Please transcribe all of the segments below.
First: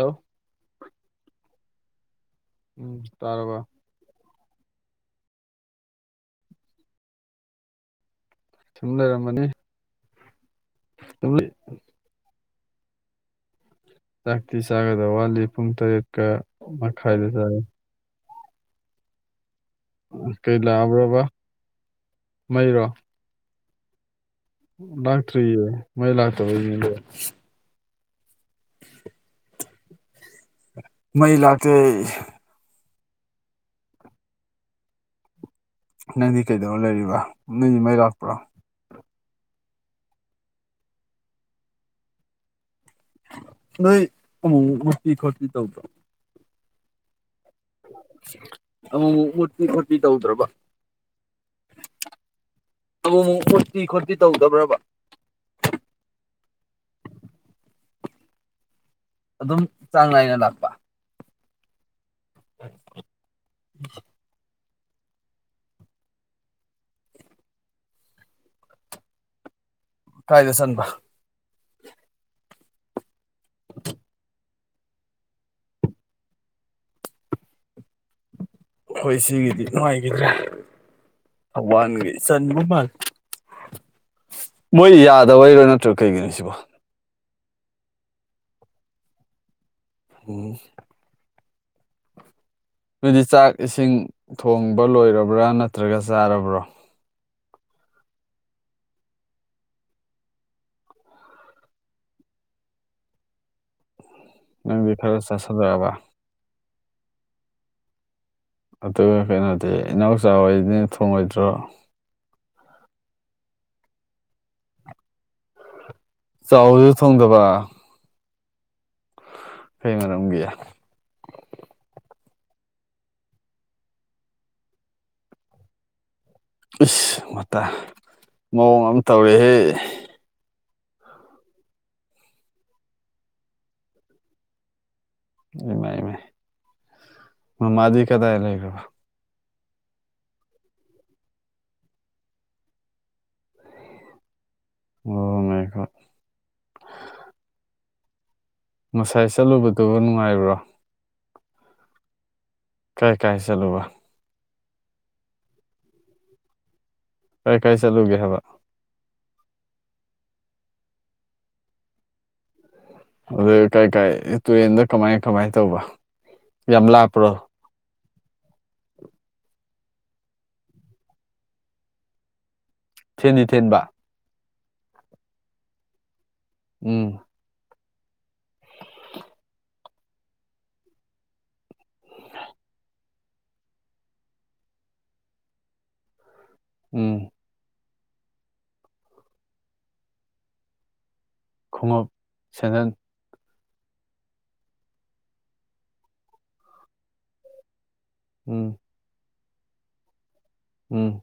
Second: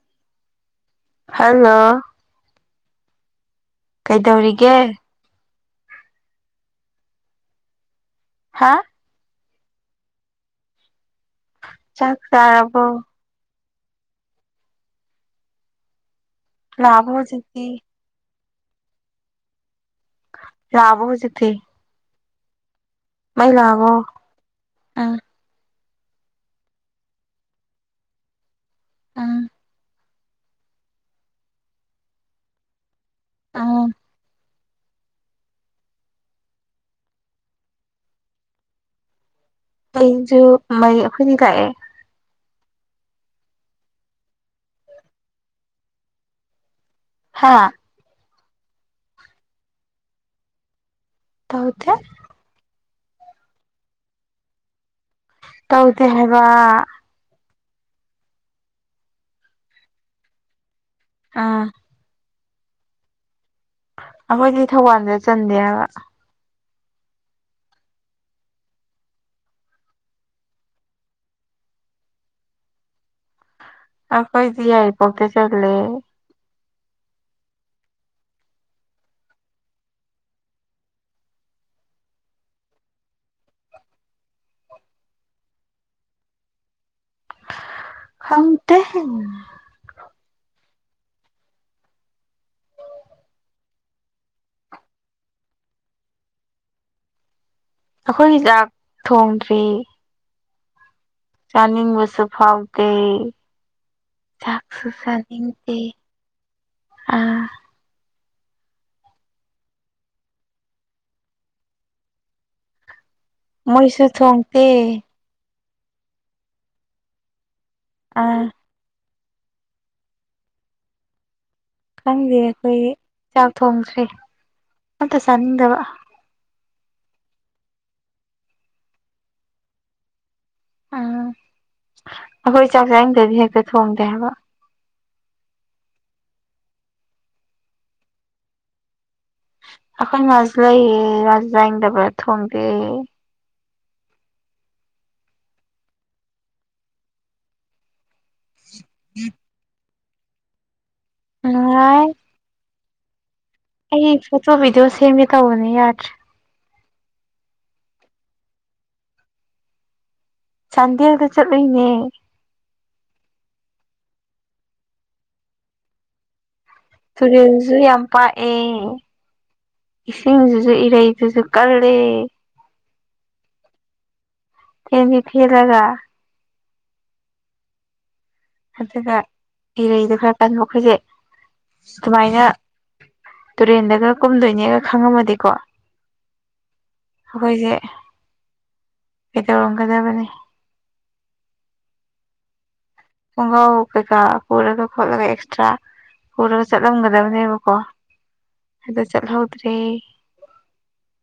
Hello hello ꯎꯝ ꯇꯥꯔꯕ ꯀꯩꯗꯧꯔꯤꯒꯦ ꯍꯥ ꯂꯩꯔꯝꯃꯅꯤ ꯇ ꯆꯥꯛ ꯆꯥꯔꯔꯕꯣ ꯆꯥꯛꯇꯤ ꯆꯥꯒꯗꯕ ꯋꯥꯠꯂꯤ ꯄꯨꯡ ꯇꯔꯦꯠꯀ ꯂꯥꯛꯑꯕꯣ ꯃꯈꯥꯏꯗ ꯆꯥ ꯍꯧꯖꯤꯛꯇꯤ ꯀꯩ ꯂꯥꯛꯑꯕꯣ ꯂꯥꯛꯑꯕ꯭ꯔꯕ ꯍꯧꯖꯤꯛꯇꯤ ꯃꯩꯔꯣ ꯃꯥꯏ ꯂꯕꯣ ꯂꯥꯛꯇ꯭ꯔꯤꯌꯦ ꯃꯩ ꯂꯥꯛꯇꯕꯅꯦ ꯑꯥ ꯃꯩ ꯂꯥꯛꯇꯦ ꯑꯥ ꯅꯪꯗꯤ ꯀꯩꯗꯧꯔ ꯂꯩꯔꯤꯕ ꯅꯪꯗꯤ ꯃꯩ ꯂꯥꯛꯄ꯭ꯔꯣ ꯑꯩꯁꯨ ꯃꯩ ꯑꯩꯈꯣꯏꯗꯤ ꯂꯥꯛꯑꯦ ꯅ ꯀꯃ ꯃꯣꯇꯤ ꯈꯣꯇꯤ ꯇꯧꯗ ꯍꯥꯥ ꯑꯃꯨꯛꯃꯨꯛ ꯃꯨꯠꯄꯤ ꯈꯣꯠꯄꯤ ꯇꯧꯗ꯭ꯔꯕ ꯇꯧꯗꯦ ꯑꯗꯨ ꯑꯃꯨꯛ ꯍꯣꯠꯇꯤ ꯈꯣꯠꯇꯤ ꯇꯧꯗꯕ꯭ꯔꯕ ꯇꯧꯗ ꯍꯥꯏꯕ ꯑꯗꯨꯝ ꯆꯥꯡ ꯅꯥꯏꯅ ꯂꯥꯛꯄ ꯑꯥ [unintelligible] ꯑꯩꯈꯣꯏꯗꯤ ꯊꯧꯕꯥꯜꯗ ꯆꯟꯗꯦꯕ ꯀꯥꯏꯗ ꯆꯟꯕ [unintelligible] ꯑ ꯀꯩꯁꯤ ꯍꯥꯏ ꯄꯠꯇꯦ ꯆꯠꯦ ꯍꯣꯏ ꯁꯤꯒꯤꯗꯤ ꯅꯨꯡꯉꯥꯏꯈꯤꯗ꯭ꯔꯦ ꯊꯧꯕꯥꯟꯒꯤ ꯆꯟ ꯃ ꯃꯣꯏ ꯌꯥꯗꯕ ꯕꯩꯔꯣ ꯅꯠꯇ꯭ꯔ ꯀꯩꯒꯤꯅꯣ ꯁꯤꯕꯣ ꯍꯪꯇꯦ ꯑꯝ ꯅ‌ꯣꯏꯗꯤ ꯆꯥꯛ ꯏꯁꯤꯡ ꯊꯣꯡꯕ ꯂꯣꯏꯔꯕ꯭ꯔꯥ ꯅꯠꯇ꯭ꯔꯒ ꯆꯥꯔꯕ꯭ꯔꯣ ꯑꯩꯈꯣꯏꯒꯤ ꯆꯥꯛ ꯊꯣꯡꯗ꯭ꯔꯤ ꯆꯥꯅꯤꯡꯕꯁꯨ ꯐꯥꯎꯗꯦ ꯆꯥꯛ ꯁꯨ ꯅꯪꯗꯤ ꯈꯔ ꯆꯥꯅꯤꯡꯇ‌ꯦ ꯆꯥꯁꯤꯜꯂꯛꯑꯕ ꯑ ꯑꯗꯨꯒ ꯀꯩꯅꯣꯗꯤ ꯏꯅꯥꯎꯆꯥ ꯑꯣꯏꯅ ꯊꯣꯡꯉꯣꯏꯗ꯭ꯔꯣ ꯃꯣꯏꯁꯨ ꯊꯣꯡꯇꯦ ꯆꯥꯎꯕꯖꯨ ꯊꯣꯡꯗꯕ ꯑꯥ ꯀꯩ ꯃꯔꯝꯒꯤ ꯈꯪꯗꯦ ꯑꯩꯈꯣꯏ ꯆꯥꯛ ꯊꯣꯡꯁ꯭ꯔꯦ ꯑꯝꯇ ꯆꯥꯅꯤꯡꯗꯕ ꯏꯁꯁ ꯃꯇ ꯃꯑꯣꯡ ꯑꯃ ꯇꯧꯔꯦꯍꯦ ꯎꯝ ꯑꯈꯣꯏ ꯆꯥꯛ ꯆꯥꯅꯤꯡꯗꯗꯤ ꯍꯦꯛꯇ ꯊꯣꯡꯗꯦ ꯍꯥꯏꯕ ꯏꯃꯥꯏ ꯏꯃꯥꯏ ꯃꯃꯥꯗꯤ ꯀꯗꯥꯏ ꯂꯩꯒ꯭ꯔꯕ ꯑꯩꯈꯣꯏ ꯃꯁꯨ ꯂꯩꯌꯦ ꯉꯁ ꯌꯥꯥꯏꯗꯕ꯭ꯔꯥ ꯊꯣꯡꯗꯦ ꯑꯣ ꯃꯥꯏ ꯒ‌ꯣꯗ [unintelligible] ꯉꯁꯥꯏ ꯆꯠꯂꯨꯕꯗꯨ ꯅꯨꯡꯉꯥꯏꯕ꯭ꯔꯣ [unintelligible] ꯀꯥꯏ ꯀꯥꯏ ꯆꯠꯂꯨꯕ ꯐꯣꯇꯣ ꯕꯤꯗꯤꯑꯣ ꯁꯦꯝꯃꯤ ꯇꯧꯕꯅꯦ ꯌꯥꯗ꯭ꯔꯦ ꯀꯥꯏ ꯀꯥꯏ ꯆꯠꯂꯨꯒꯦ ꯍꯥꯏꯕ ꯆꯥꯟꯗ‌ꯦꯜ ꯗ ꯆꯠꯂꯨꯏ ꯅ‌ꯦ ꯑꯗꯨ ꯀꯥꯏ ꯀꯥꯏ ꯇꯨꯔꯦꯟꯗ ꯀꯃꯥꯏ ꯀꯃꯥꯏꯅ ꯇꯧꯕ ꯌꯥꯝ ꯂꯥꯞ ꯇꯨꯔꯦꯜꯁꯨ ꯌꯥꯝ ꯄꯥꯛꯑꯦ ꯏꯁꯤꯡꯗꯨꯖꯨ‌ ꯏꯔꯩꯗꯨꯖꯨ ꯀꯜꯂꯦ ꯊꯦꯟꯗꯤ ꯊꯦꯟꯕ ꯊ‌ꯦꯟꯗꯤ ꯊ‌‍ꯦꯜꯂꯒ ꯎꯝ ꯑꯗꯨꯒ ꯏꯔꯩꯗ ꯈꯔ ꯀꯟꯕ ꯑꯩꯈꯣꯏꯁꯦ ꯀꯃꯥꯏꯅ ꯇꯨꯔꯦꯟꯗꯒ ꯀꯨꯝꯗꯣꯏꯅꯦꯒ ꯈꯪꯉꯝꯃꯗꯤꯀꯣ ꯎꯝ ꯑꯩꯈꯣꯏꯁꯦ ꯀꯩꯗꯧꯔꯝꯒꯗꯕꯅꯤ ꯈꯣꯡꯎꯞ ꯁꯦꯟꯗꯟ ꯈꯣꯡꯒ꯭ꯔꯥꯎ ꯀꯩꯀꯥ ꯄꯨꯔꯒ ꯈꯣꯠꯂꯒ ꯑꯦꯛꯁꯇ꯭ꯔꯥ ꯄꯨꯔꯒ ꯆꯠꯂꯝꯒꯗꯕꯅꯦꯕꯀꯣ ꯎꯝ ꯑꯗ ꯆꯠꯍꯧꯗ꯭ꯔꯦ ꯎꯝ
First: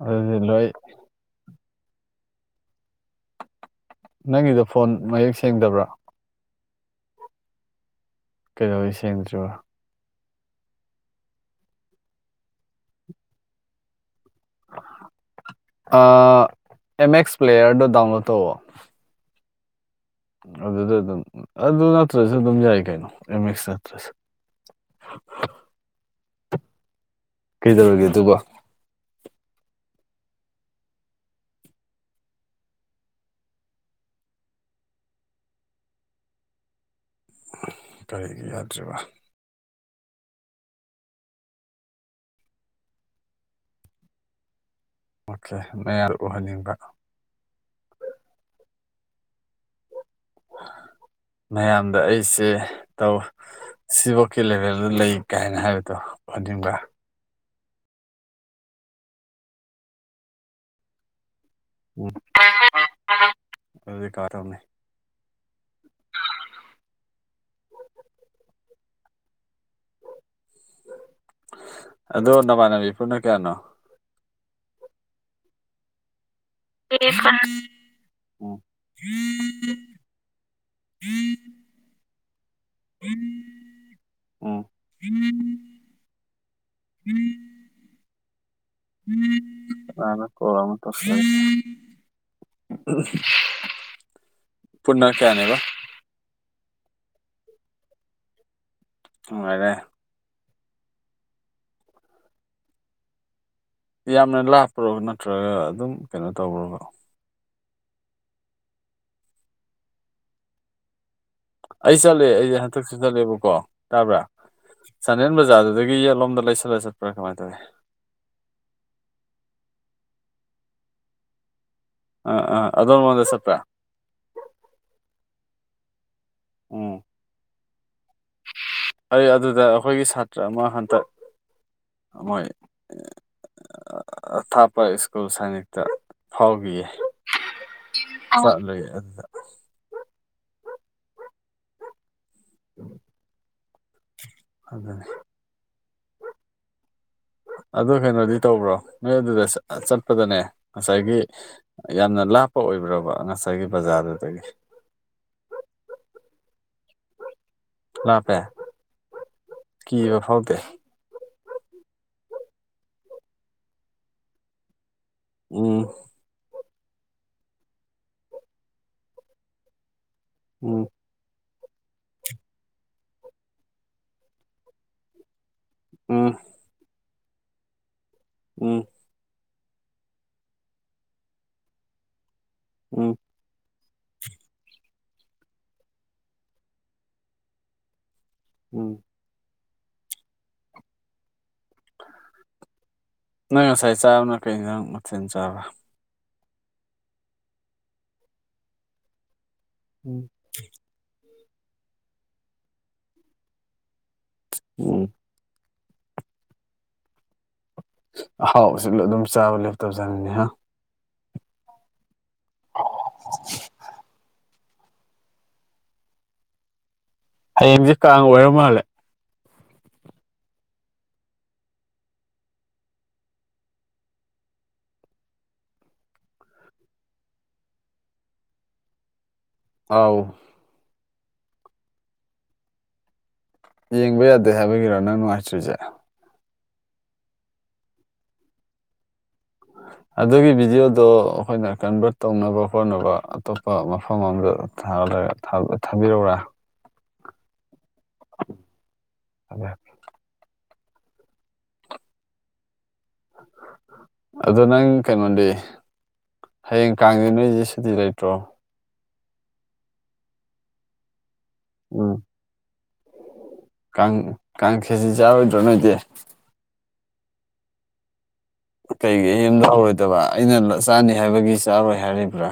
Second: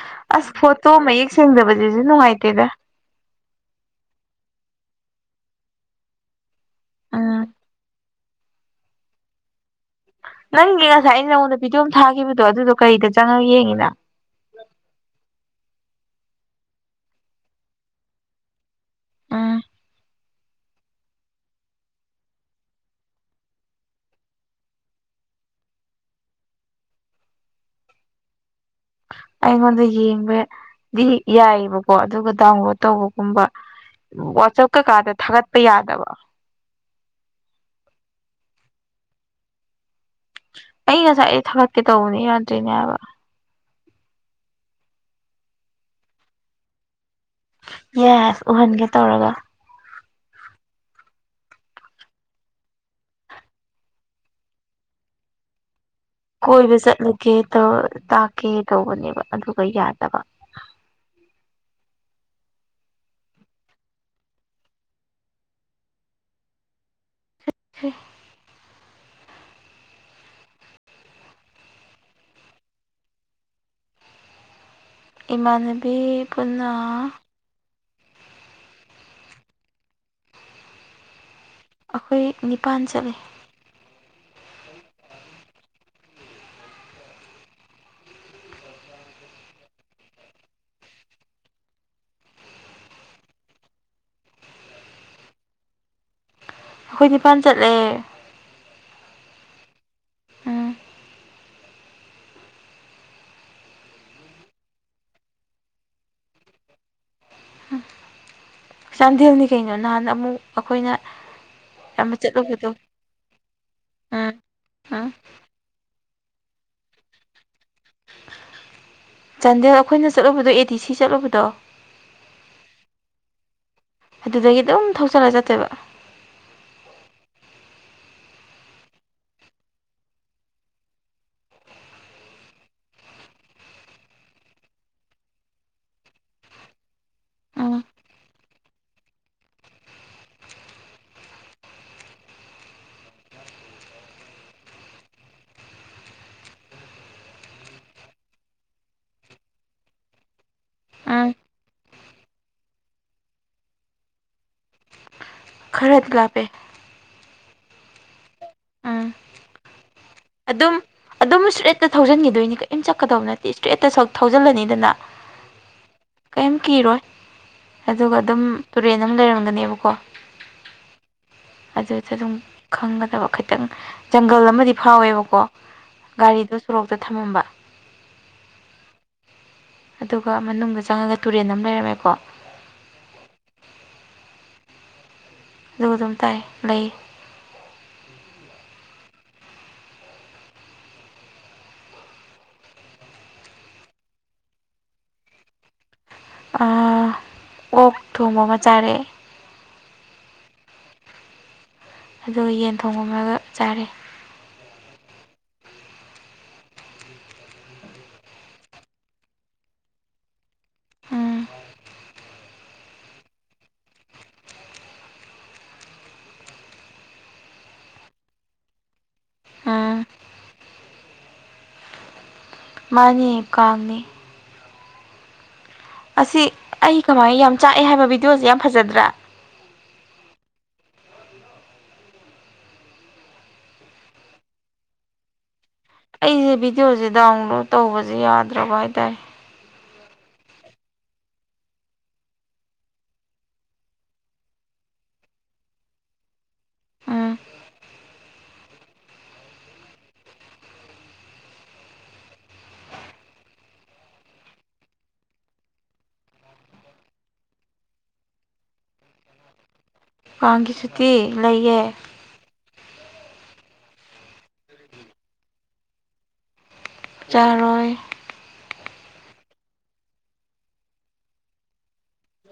ꯑꯗꯨꯗꯤ ꯑꯁ ꯂꯣꯏ ꯐꯣꯇꯣ ꯃꯌꯦꯛ ꯁꯦꯡꯗꯕꯁꯤꯁꯨ ꯅꯨꯡꯉꯥꯏꯇꯦꯗ ꯅꯪꯒꯤꯗꯣ ꯐꯣꯟ ꯃꯌꯦꯛ ꯁꯦꯡꯗꯕ꯭ꯔꯥ ꯑꯝ ꯀꯩꯗꯧꯕꯩ ꯁꯦꯡꯗ꯭ꯔꯤꯕ ꯅꯪꯒꯤ ꯉꯁꯥꯏ ꯑꯩꯅ ꯅꯉꯣꯟꯗ ꯕꯤꯗꯤꯌ‌ꯣ ꯑꯃ ꯊꯥꯈꯤꯕꯗꯣ ꯑꯗꯨꯗꯣ ꯀꯔꯤꯗ ꯆꯪꯉꯒ ꯌꯦꯡꯉꯤꯅ ꯑ ꯑꯦꯝ ꯑꯦꯛꯁ ꯄ꯭ꯂꯦꯌꯔꯗꯣ ꯗꯎꯟꯂꯣꯗ ꯇꯧꯑ‌ꯣ ꯎꯝ ꯑꯗꯨꯗ ꯑꯗꯨꯝ ꯑꯗꯨ ꯅꯠꯇ꯭ꯔꯁꯨ ꯑꯗꯨꯝ ꯌꯥꯏ ꯀꯩꯅꯣ ꯑꯦꯝ ꯑꯦꯁ ꯅꯠꯇ꯭ꯔꯁꯨ [inaudible] ꯀꯩꯗꯧꯔꯒꯦ ꯑꯗꯨꯒ ꯑꯩꯉꯣꯟꯗ ꯌꯦꯡꯕꯗꯤ ꯌꯥꯏꯑꯕꯀꯣ ꯑꯗꯨꯒ ꯗꯥꯎꯟꯂꯣꯗ ꯇꯧꯕꯒꯨꯝꯕ ꯋꯥꯆꯞ ꯀꯩꯀꯥꯗ ꯊꯥꯒꯠꯄ ꯌꯥꯗꯕ ꯀꯔꯤꯒꯤ ꯌꯥꯗ꯭ꯔꯤꯕ ꯑꯩ ꯉꯁꯥꯏꯗꯩꯩ ꯊꯥꯒꯠꯀꯦ ꯇꯧꯕꯅꯦ ꯌꯥꯗꯔ꯭ꯤꯅꯦ ꯍꯥꯏꯕ ꯑꯣꯀꯦ ꯃꯌꯥ ꯎꯍꯟꯅꯤꯡꯕ ꯌꯦꯁ ꯎꯍꯟꯒꯦ ꯇꯧꯔꯒ ꯃꯌꯥꯝꯗ ꯑꯩꯁꯦ ꯇꯧ ꯁꯤꯐꯧꯀꯤ ꯂꯦꯚꯦꯜꯗ ꯂꯩ ꯀꯥꯏꯅ ꯍꯥꯏꯕꯗꯣ ꯎꯍꯟꯅꯤꯡꯕ ꯀꯣꯏꯕ ꯆꯠꯂꯨꯒꯦ ꯇꯥꯛꯀꯦ ꯇꯧꯕꯅꯦꯕ ꯑꯗꯨꯒ ꯌꯥꯗꯕ ꯑꯗꯨ ꯀꯥꯔꯃꯑꯥꯢ ꯇꯥꯎꯅꯤ꯫ [unintelligible] ꯑꯗꯣ ꯅꯃꯥꯟꯅꯕꯤ ꯄꯨꯅ ꯀꯌꯥꯅꯣ ꯏꯃꯥꯟꯅꯕꯤ ꯄꯨꯟꯅ [inaudible] ꯑꯩꯈꯣꯏ ꯅꯤꯄꯥꯟ ꯆꯠꯂꯤ [inaudible] [unintelligible] ꯄꯨꯟꯅ ꯀꯌꯥꯅꯦꯕ ꯑꯩꯈꯣꯏ ꯅꯤꯄꯥꯟ ꯆꯠꯂꯦ꯫ ꯅꯨꯪꯉꯥꯏꯔꯦ꯫ ꯎꯝ ꯌꯥꯝꯅ ꯂꯥꯞꯄ꯭ꯔꯣ ꯅꯠꯇ꯭ꯔꯒ ꯑꯗꯨꯝ ꯀꯩꯅꯣ ꯇꯧꯕ꯭ꯔꯣꯕ ꯆꯥꯟꯗꯦꯜꯅꯤ ꯀꯩꯅꯣ ꯅꯍꯥꯟ ꯑꯃꯨꯛ ꯑꯩꯈꯣꯏꯅ ꯑꯩ ꯌꯥꯝꯅ ꯆꯠꯂꯦ ꯑꯩꯁꯦ ꯆꯠꯂꯨꯕꯗꯣ ꯍꯟꯗꯛꯁꯨ ꯆꯠꯂꯦꯕꯀꯣ ꯇꯥꯕ꯭ꯔꯥ ꯎꯝ ꯎꯝ ꯆꯥꯟꯗꯦꯜ ꯕꯖꯥꯔꯗꯨꯗꯒꯤ ꯌꯦꯠꯂꯣꯝꯗ ꯂꯩꯁꯜꯂ ꯆꯠꯄ꯭ꯔꯥ ꯀꯃꯥꯏꯅ ꯇꯧꯏꯤ ꯆꯥꯟꯗꯦꯜ ꯑꯩꯈꯣꯏꯅ ꯆꯠꯂꯨꯕꯗꯣ ꯑꯦ ꯗꯤ ꯁꯤ ꯆꯠꯂꯨꯕꯗꯣ ꯑ ꯑ ꯑꯗꯣꯝ ꯂꯣꯝꯗ ꯆꯠꯄꯔꯥ ꯑꯗꯨꯗꯒꯤ ꯑꯗꯨꯝ ꯊꯣꯛꯧꯆꯜꯂꯒ ꯆꯠꯇꯧꯕ ꯎꯝ [inaudible] ꯑꯩ ꯑꯗꯨꯗ ꯑꯩꯈꯣꯏꯒꯤ ꯁꯥꯇ꯭ꯔ ꯑꯃ ꯍꯟꯇꯛ ꯍꯣꯏ ꯑꯊꯥꯞꯄ ꯁ꯭ꯀꯨꯜ ꯁꯅꯤꯛꯇ ꯐꯥꯎꯕꯤꯌꯦ꯫ ꯎꯝ ꯆꯇꯂꯦ ꯑꯗꯨ [inaudible] [inaudible] ꯑꯗꯨ ꯀꯩꯅꯣꯗꯤ ꯇꯧꯕ꯭ꯔꯣ ꯅꯣꯏ ꯑꯗꯨꯗ ꯆꯠꯄꯗꯅꯦ ꯉꯁꯥꯏꯒꯤ ꯎꯝ ꯌꯥꯝꯅ ꯂꯥꯞꯄ ꯑꯣꯏꯕ꯭ꯔꯕ ꯉꯁꯥꯏꯒꯤ ꯕꯖꯥꯔꯗꯨꯗꯒꯤ ꯈꯔꯗꯤ ꯀꯥꯞꯄꯦ꯫ ꯂꯥꯞꯄꯦ ꯎꯝ ꯀꯤꯕ ꯐꯥꯎꯗꯦ ꯑꯗꯨꯝ ꯑꯗꯨꯝ ꯏꯁꯇ꯭ꯔꯦꯠꯇ ꯊꯧꯖꯤꯟꯈꯤꯗꯣꯏꯅꯤ ꯀꯔꯤꯝ ꯆꯠꯀꯗꯧꯕ ꯅꯠꯇꯦ ꯏꯁꯇ꯭ꯔꯦꯠꯇ ꯊꯧꯖꯤꯜꯂꯅꯤꯗꯅ ꯎꯝ ꯀꯩꯝ ꯀꯤꯔꯣꯏ ꯑꯗꯨꯒ ꯑꯗꯨꯝ ꯇꯨꯔꯦꯟ ꯑꯃ ꯂꯩꯔꯝꯒꯅꯦꯕꯀꯣ ꯎꯝ ꯑꯗꯨꯗ ꯑꯗꯨꯝ ꯈꯪꯒꯗꯕ ꯈꯤꯇꯪ ꯖꯪꯒꯜ ꯑꯃꯗꯤ ꯐꯥꯎꯋꯦꯕꯀꯣ ꯎꯝ ꯒꯥꯔꯤꯗꯨ ꯁꯣꯔꯣꯛꯇ ꯊꯝꯃꯝꯕ ꯎꯝ ꯑꯗꯨꯒ ꯃꯅꯨꯡꯗ ꯆꯪꯉꯒ ꯇꯨꯔꯦꯟ ꯑꯃ ꯂꯩꯔꯝꯃꯦꯀꯣ ꯎꯝ ꯑꯗꯨꯒ ꯑꯗꯨꯝ ꯇꯥꯏ ꯂꯩ꯫ ꯎꯝ ꯅꯪ ꯉꯁꯥꯏ ꯆꯥꯕꯅ ꯀꯩ ꯌꯦꯟꯁꯥꯡ ꯃꯊꯦꯜ ꯆꯥꯕꯥ ꯀꯣꯛ ꯊꯣꯡꯕ ꯑꯃ ꯆꯥꯔꯦꯑꯦ ꯎꯝ ꯑꯗꯨꯒ ꯌꯦꯟ ꯊꯣꯡꯕꯥ ꯑꯃꯒ ꯆꯥꯔꯦ ꯎꯝ ꯑꯍꯥꯎꯕꯁꯨ ꯑꯗꯨꯝ ꯆꯥꯕ ꯂꯦꯞꯇꯕꯖꯥꯠꯅꯤꯅꯦ ꯍꯥ ꯎꯝ [inaudible] ꯍꯌꯦꯡꯁꯦ ꯀꯥꯡ ꯑꯣꯏꯔ ꯃꯥꯜꯂꯦ ꯎꯝ ꯃꯥꯅꯤ ꯀꯥꯡꯅꯤ ꯑꯁꯤ ꯑꯩ ꯀꯃꯥꯏꯅ ꯌꯥꯝ ꯆꯥꯛꯑꯦ ꯍꯥꯏꯕ ꯕꯤꯗꯤꯑꯣꯁꯦ ꯌꯥꯝ ꯐꯖꯗ꯭ꯔꯥ ꯑꯥꯎ ꯌꯦꯡꯕ ꯌꯥꯗꯦ ꯍꯥꯏꯕꯒꯤꯔꯣ ꯅꯪ ꯅꯨꯡꯉꯥꯏꯇ꯭ꯔꯤꯁꯦ ꯑꯩꯁꯦ ꯚꯤꯗꯤꯑꯣꯁꯦ ꯗꯥꯎꯟꯂꯣꯗ ꯇꯧꯕꯁꯦ ꯌꯥꯗ꯭ꯔꯕ ꯍꯥꯏꯇꯥꯔꯦ ꯑꯗꯨꯒꯤ ꯚꯤꯗꯤꯑꯣꯗꯣ ꯑꯩꯈꯣꯏꯅ ꯀꯟꯚꯔꯠ ꯇꯧꯅꯕ ꯍꯣꯠꯅꯕ ꯑꯇꯣꯞꯄ ꯃꯐꯝ ꯑꯗ ꯊꯥꯕ ꯊꯥꯕ ꯊꯥꯕꯤꯔꯛꯎꯔꯥ ꯎꯝ [unintelligible] ꯑꯗꯣ ꯅꯪ ꯀꯩꯅꯣꯗꯤ ꯍꯌꯦꯡ ꯀꯥꯡꯗꯦ ꯅꯣꯏꯁꯦ ꯁꯨꯇꯤ ꯂꯩꯇ꯭ꯔꯣ ꯀꯥꯡꯒꯤ ꯁꯨꯇꯤ ꯂꯩꯌꯦ ꯎꯝ ꯀꯥꯡ ꯀꯥꯡ ꯈꯦꯁꯤ ꯆꯔꯣꯏꯗ꯭ꯔꯣ ꯅꯣꯏꯗꯤ ꯆꯔꯣꯏ ꯀꯩꯒꯤ ꯌꯨꯝꯗ ꯍꯧꯔꯣꯏꯗꯕ ꯑꯩꯅ ꯆꯥꯅꯤ ꯍꯥꯏꯕꯒꯤ ꯆꯥꯔꯣꯏ ꯍꯥꯏꯔꯤꯕ꯭ꯔꯥ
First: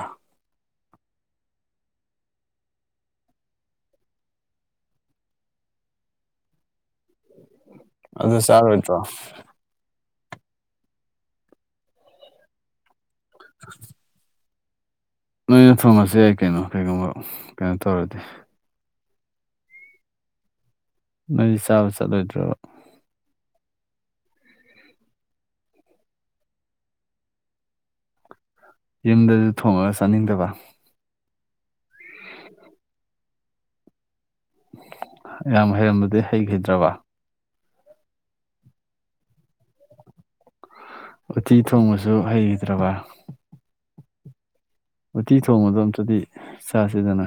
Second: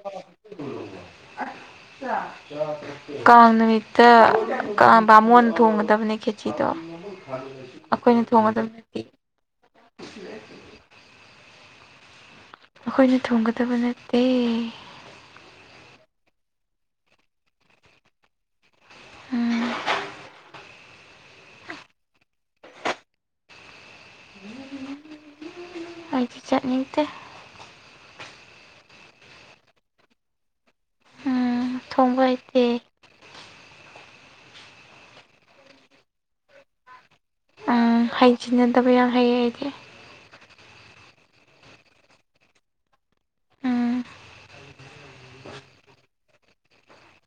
[unintelligible] ꯀꯥꯡ ꯅꯨꯃꯤꯠꯇ ꯀꯥꯡ ꯕꯥꯃꯣꯟ ꯊꯣꯡꯒꯗꯕꯅꯦ ꯈꯦꯆꯤꯗꯣ ꯑꯩꯈꯣꯏꯅ ꯑꯗꯨ ꯊꯣꯡꯒꯗꯕ ꯅꯠꯇꯦ ꯆꯥꯔꯣꯏꯗ꯭ꯔꯣ ꯑꯩꯈꯣꯏꯅ ꯊꯣꯡꯒꯗꯕ ꯅꯠꯇꯦ ꯅꯣꯏꯅ ꯊꯣꯡꯉꯁꯨ ꯌꯥꯏ ꯀꯩꯅꯣ ꯀꯩꯒꯨꯝꯕ ꯀꯩꯅꯣ ꯇꯧꯔꯗꯤ ꯎꯝ ꯅꯣꯏꯗꯤ ꯆꯥꯕ ꯆꯠꯂꯣꯏꯗ꯭ꯔꫭ ꯑꯩꯗꯤ ꯆꯠꯅꯤꯡꯇꯦ ꯌꯨꯝꯗꯁꯨ ꯊꯣꯡꯉꯒ ꯆꯥꯅꯤꯡꯗꯕ ꯎꯝ ꯊꯣꯡꯕ ꯍꯩꯇꯦ ꯌꯥꯝ ꯍꯩꯔꯝꯕꯗꯤ ꯍꯩꯈꯤꯗ꯭ꯔꯕ ꯍꯥꯏꯖꯤꯟꯅꯗꯕ ꯌꯥꯝ ꯍꯩꯌꯦ ꯑꯩꯗꯤ ꯎꯠꯇꯤ ꯊꯣꯡꯕꯁꯨ ꯍꯩꯗ꯭ꯔꯕ ꯎꯝ ꯎꯇꯤ ꯊꯣꯡꯕꯗꯣ ꯑꯝꯇꯗꯤ ꯆꯥꯁꯤꯗꯅ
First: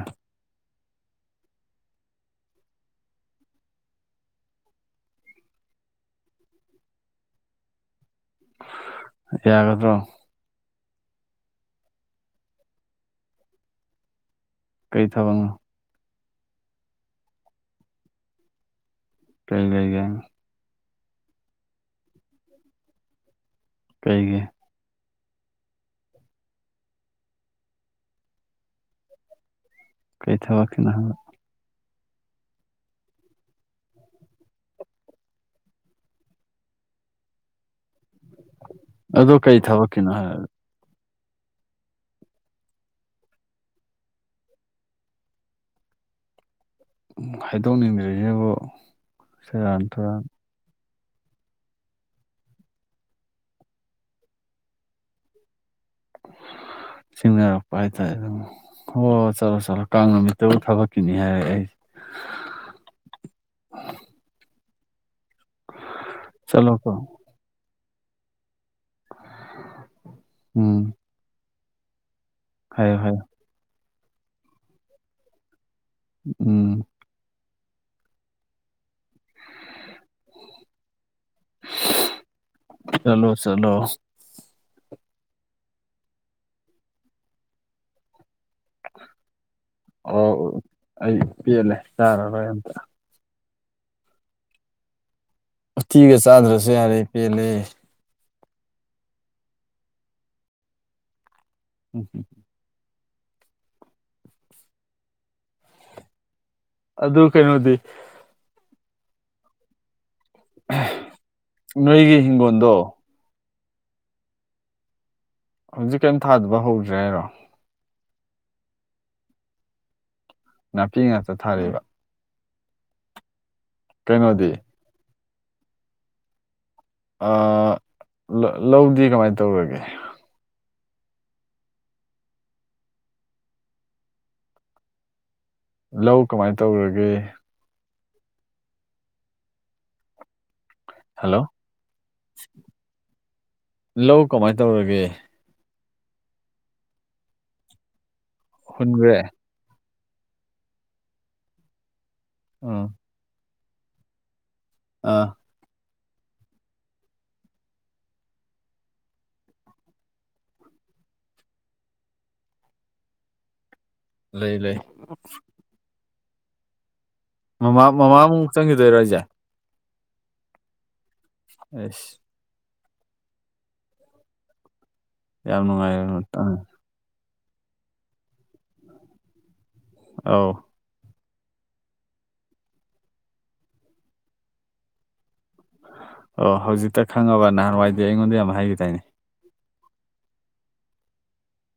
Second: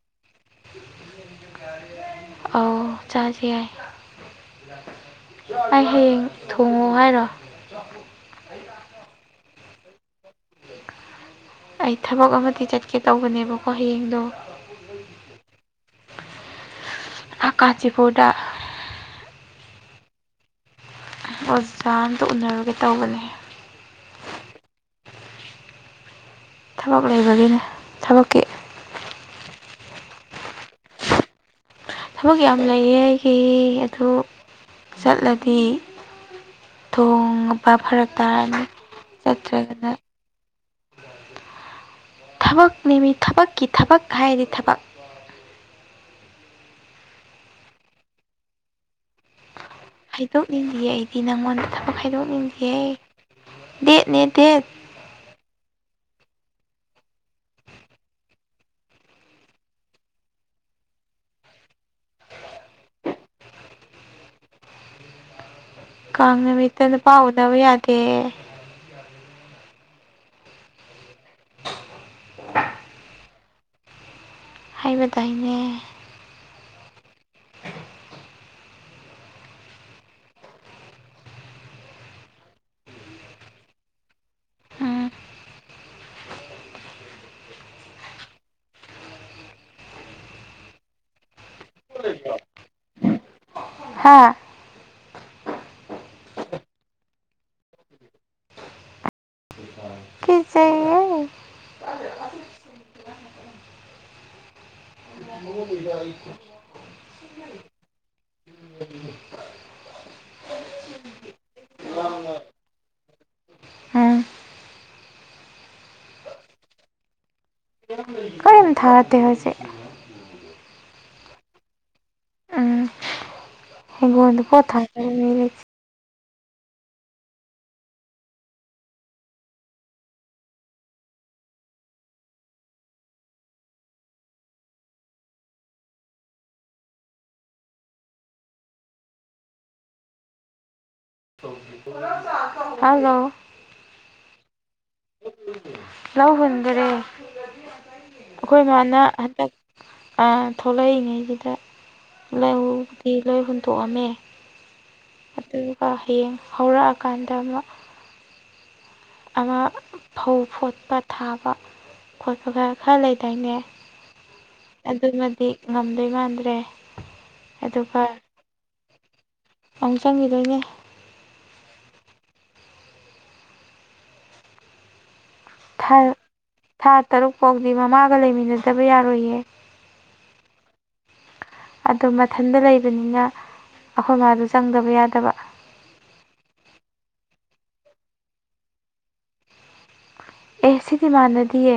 ꯆꯥꯁꯦ ꯌꯥꯏ ꯑꯩ ꯍꯌꯦꯡ ꯊꯣꯡꯉꯣ ꯍꯥꯏꯔꯣ ꯌꯥꯒꯗ꯭ꯔꯣ ꯑꯩ ꯊꯕꯛ ꯑꯃꯗꯤ ꯆꯠꯀꯦ ꯇꯧꯕꯅꯦꯕꯀꯣ ꯍꯌꯦꯡꯗꯣ ꯀꯔꯤ ꯊꯕꯛꯅꯣ ꯑꯥ ꯀꯥꯟꯆꯤꯄꯨꯔꯗ ꯀꯩ ꯂꯩꯒꯦ ꯍꯥꯏꯅꫭ ꯑꯣꯖꯥ ꯑꯝꯇ ꯎꯅꯔꯨꯒꯦ ꯇꯧꯕꯅꯦ ꯀꯩꯒꯤ ꯊꯕꯛ ꯂꯩꯕꯒꯤꯅꯦ ꯊꯕꯛꯀꯤ ꯀꯩ ꯊꯕꯛ ꯀꯤꯅꫭ ꯍꯥꯏꯕ ꯊꯕꯛ ꯌꯥꯝ ꯂꯩꯌꯦ ꯑꯩꯒꯤ ꯑꯗꯨ ꯆꯠꯂꯗꯤ ꯊꯣꯡꯕ ꯐꯔꯛ ꯇꯥꯔꯅꯤ ꯑꯗꫭ ꯀꯩ ꯆꯠꯇ꯭ꯔꯒꯅ ꯊꯕꯛꯀꯤꯅꯣ ꯍꯥꯏ ꯊꯕꯛꯅꯦꯃꯤ ꯊꯕꯛꯀꯤ ꯊꯕꯛ ꯍꯥꯏꯔꯗꯤ ꯊꯕꯛ ꯍꯥꯏꯗꯣꯛꯅꯤꯡꯗꯔꯤꯁꯤꯕꯨ ꯁꯤꯔꯟ ꯇꯨꯔꯟ ꯅꫭꯛꯅꯤꯡꯗꯤꯌꯦ ꯑꯩꯗꯤ ꯅꯪꯉꯣꯟꯗ ꯊꯕꯛ ꯍꯥꯏꯗꯣꯛꯅꯤꯡꯗꯤꯌꯦ ꯗꯦꯠꯅꯦ ꯗꯦꯠ ꯁꯤꯡꯅꯔꯛꯄ ꯍꯥꯏꯇꯥꯔꯦ ꯍꯣꯏ ꯍꯣꯏ ꯆꯠꯂꯣ ꯆꯠꯂꯣ ꯀꯥꯡ ꯅꯨꯃꯤꯠꯇꯕꯨ ꯊꯕꯛꯀꯤꯅꯤ ꯍꯥꯏꯔꯛꯑ ꯀꯥꯡ ꯅꯨꯃꯤꯠꯇ ꯆꯠꯂꯣꯀꯣ ꯅꯨꯄꯥ ꯎꯅꯕ ꯌꯥꯗꯦ ꯎꯝ ꯍꯥꯏꯌꯣ ꯍꯥꯏ ꯍꯥꯏꯕꯗꯥꯏꯅꯦ ꯎꯝ ꯆꯂꯣ ꯆꯂꯣ ꯎꯝ ꯑꯣ ꯑꯩ ꯄꯦꯜꯂꯦ ꯆꯥꯔꯔꯣꯏ ꯑꯝꯇ ꯍꯥꯥ ꯎꯊꯤꯒ ꯆꯥꯗ꯭ꯔꯁꯨ ꯌꯥꯔꯦ ꯄꯦꯜꯂꯦ ꯀꯤꯖꯩꯌꯦ [unintelligible] [unintelligible] ꯑꯗꯨ ꯀꯩꯅꯣꯗꯤ ꯅꯣꯏꯒꯤ ꯍꯤꯡꯒꯣꯟꯗꯣ ꯎꯝ ꯍꯧꯖꯤꯛ ꯀꯩꯝ ꯊꯥꯗꯕ ꯍꯧꯗ꯭ꯔꯦ ꯍꯥꯏꯔꯣ ꯀꯔꯤꯝ ꯊꯥꯗꯦ ꯍꯧꯖꯤꯛ ꯅꯥꯄꯤ ꯉꯥꯛꯇ ꯊꯥꯔꯤꯕ ꯍꯤꯒꯣꯟꯗ ꯀꯩꯅꯣꯗꯤ ꯄꯣꯠ ꯊꯥ [inaudible] ꯑ ꯂ ꯂꯧꯗꯤ ꯀꯃꯥꯏꯅ ꯇꯧꯔꯒꯦ ꯂꯧ ꯀꯃꯥꯏꯅ ꯇꯧꯔꯒꯦ ꯍꯜꯂꯣ ꯍꯜꯂꯣ ꯂꯧ ꯀꯃꯥꯏꯅ ꯇꯧꯔꯒꯦ ꯂꯧ ꯍꯨꯟꯗꯔꯦ ꯑꯩꯈꯣꯏ ꯃꯥꯅ ꯍꯨꯟꯈ꯭ꯔꯦ ꯍꯟꯗꯛ ꯑ ꯊꯣꯛꯂꯛꯏꯉꯩꯗꯨꯗ ꯎꯝ ꯂꯧꯗꯤ ꯂꯣꯏ ꯍꯨꯟꯇꯣꯛꯑꯝꯃꯦ ꯑꯥ ꯑꯗꯨꯒ ꯍꯌꯦꯡ ꯍꯧꯔꯛꯑꯀꯥꯟꯗ ꯑꯃ ꯑꯃ ꯐꯧ ꯐꯣꯠꯄ ꯊꯥꯕ ꯈꯣꯠꯄꯗ ꯈꯔ ꯂꯩꯗꯥꯏꯅꯦ ꯂꯩ ꯂꯩ ꯑꯗꯨꯃꯗꯤ ꯉꯝꯗꯣꯏ ꯃꯥꯟꯗ꯭ꯔꯦ ꯃꯃꯥ ꯑꯗꯨꯒ ꯃꯃꯥꯃꯨꯛ ꯆꯪꯈꯤꯗꯣꯏꯔꯣ ꯍꯥꯏꯖꯦ ꯑꯃꯨꯛ ꯆꯪꯈꯤꯗꯣꯏꯅꯦ ꯑꯁ ꯌꯥꯝ ꯅꯨꯡꯉꯥꯏ ꯊꯥ [unintelligible] ꯊꯥ ꯇꯔꯨꯛ ꯐꯥꯎꯗꯤ ꯃꯃꯥꯒ ꯂꯩꯃꯤꯟꯅꯗꯕ ꯌꯥꯔꯣꯏꯌꯦ ꯑꯥꯎ ꯑꯗꯨ ꯃꯊꯟꯇ ꯂꯩꯕꯅꯤꯅ ꯑꯩꯈꯣꯏ ꯃꯥꯗꯣ ꯆꯪꯗꯕ ꯌꯥꯗꯕ ꯑꯣ ꯍꯧꯖꯤꯛꯇ ꯈꯪꯉꯕ ꯅꯍꯥꯟꯋꯥꯏꯗꯤ ꯑꯩꯉꯣꯟꯗ ꯌꯥꯝ ꯍꯥꯏꯈꯤꯗꯥꯏꯅꯦ ꯑꯦ ꯁꯤꯗꯤ ꯃꯥꯟꯅꯗꯤꯌꯦ